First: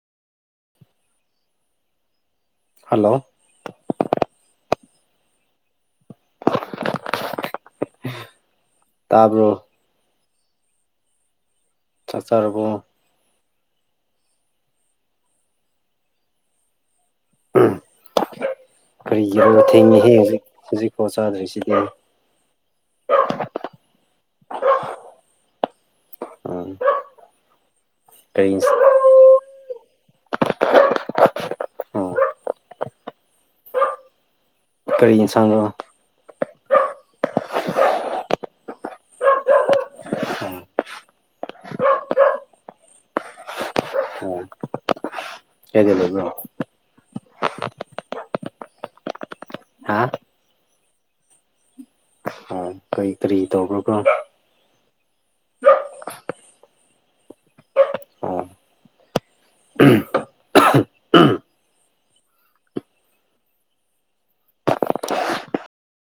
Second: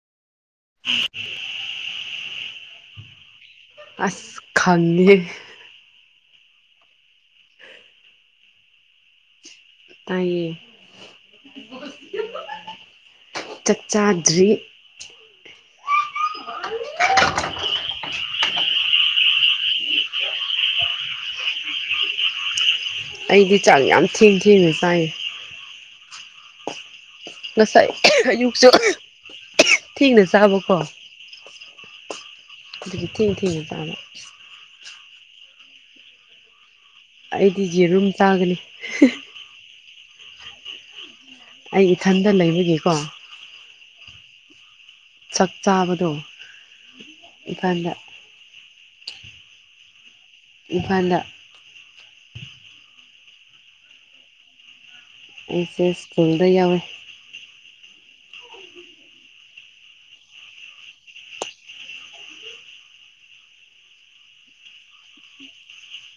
[unintelligible] Hello ꯑꯁ ꯈꯪꯉꯦꯍꯦ [inaudible] ꯇꯥꯕ꯭ꯔꯣ ꯇꯥꯏꯌꯦ ꯆꯥ ꯆꯔꯕꯣ ꯆꯥꯛ ꯆꯥꯗ꯭ꯔꯤ ꯎꯝ ꯀꯔꯤꯒꯤ ꯌꯥꯍꯧ ꯊꯦꯡꯉꯦꯍꯦ ꯍꯧꯖꯤꯛ ꯍꯧꯖꯤꯛꯄꯥꯎ ꯆꯥꯗ꯭ꯔꯤꯁꯤꯗꯤ ꯑꯩꯗꯤ ꯆꯥꯛ ꯌꯥꯝ ꯊꯦꯡ-ꯊꯦꯡꯅ ꯆꯥꯏꯌꯦ ꯎꯝ ꯉꯁꯥꯏ ꯀꯔꯤ ꯑꯌꯨꯛꯁꯨ ꯊꯦꯡꯅ ꯆꯥꯕꯀꯣ ꯎꯝ ꯑꯗꯨꯒꯤ ꯊꯦꯡ-ꯊꯦꯡꯅ ꯆꯥꯕ ꯀꯔꯤ ꯏꯟꯁꯥꯡꯅꯣ ꯑꯩꯗꯤ ꯌꯦꯔꯨꯝ ꯆꯥꯒꯅꯤ ꯍ ꯍ ꯎꯝ ꯑꯩ ꯏꯊꯟꯗ ꯂꯩꯕꯒꯤꯀꯣ ꯎꯝ ꯆꯥꯛ ꯀꯥꯏꯗ ꯆꯥꯕꯗꯣ ꯂꯩꯕ꯭ꯔꯣ ꯏꯀꯥꯟꯗ ꯍꯥ ꯏꯝꯐꯥꯟꯗ ꯀꯩ ꯀꯔꯤ ꯇꯧꯒꯕꯔꯥ ꯑꯩꯁꯦ ꯁꯀꯨꯜꯗ ꯌꯥꯎꯋꯦ꯫ ꯎꯝ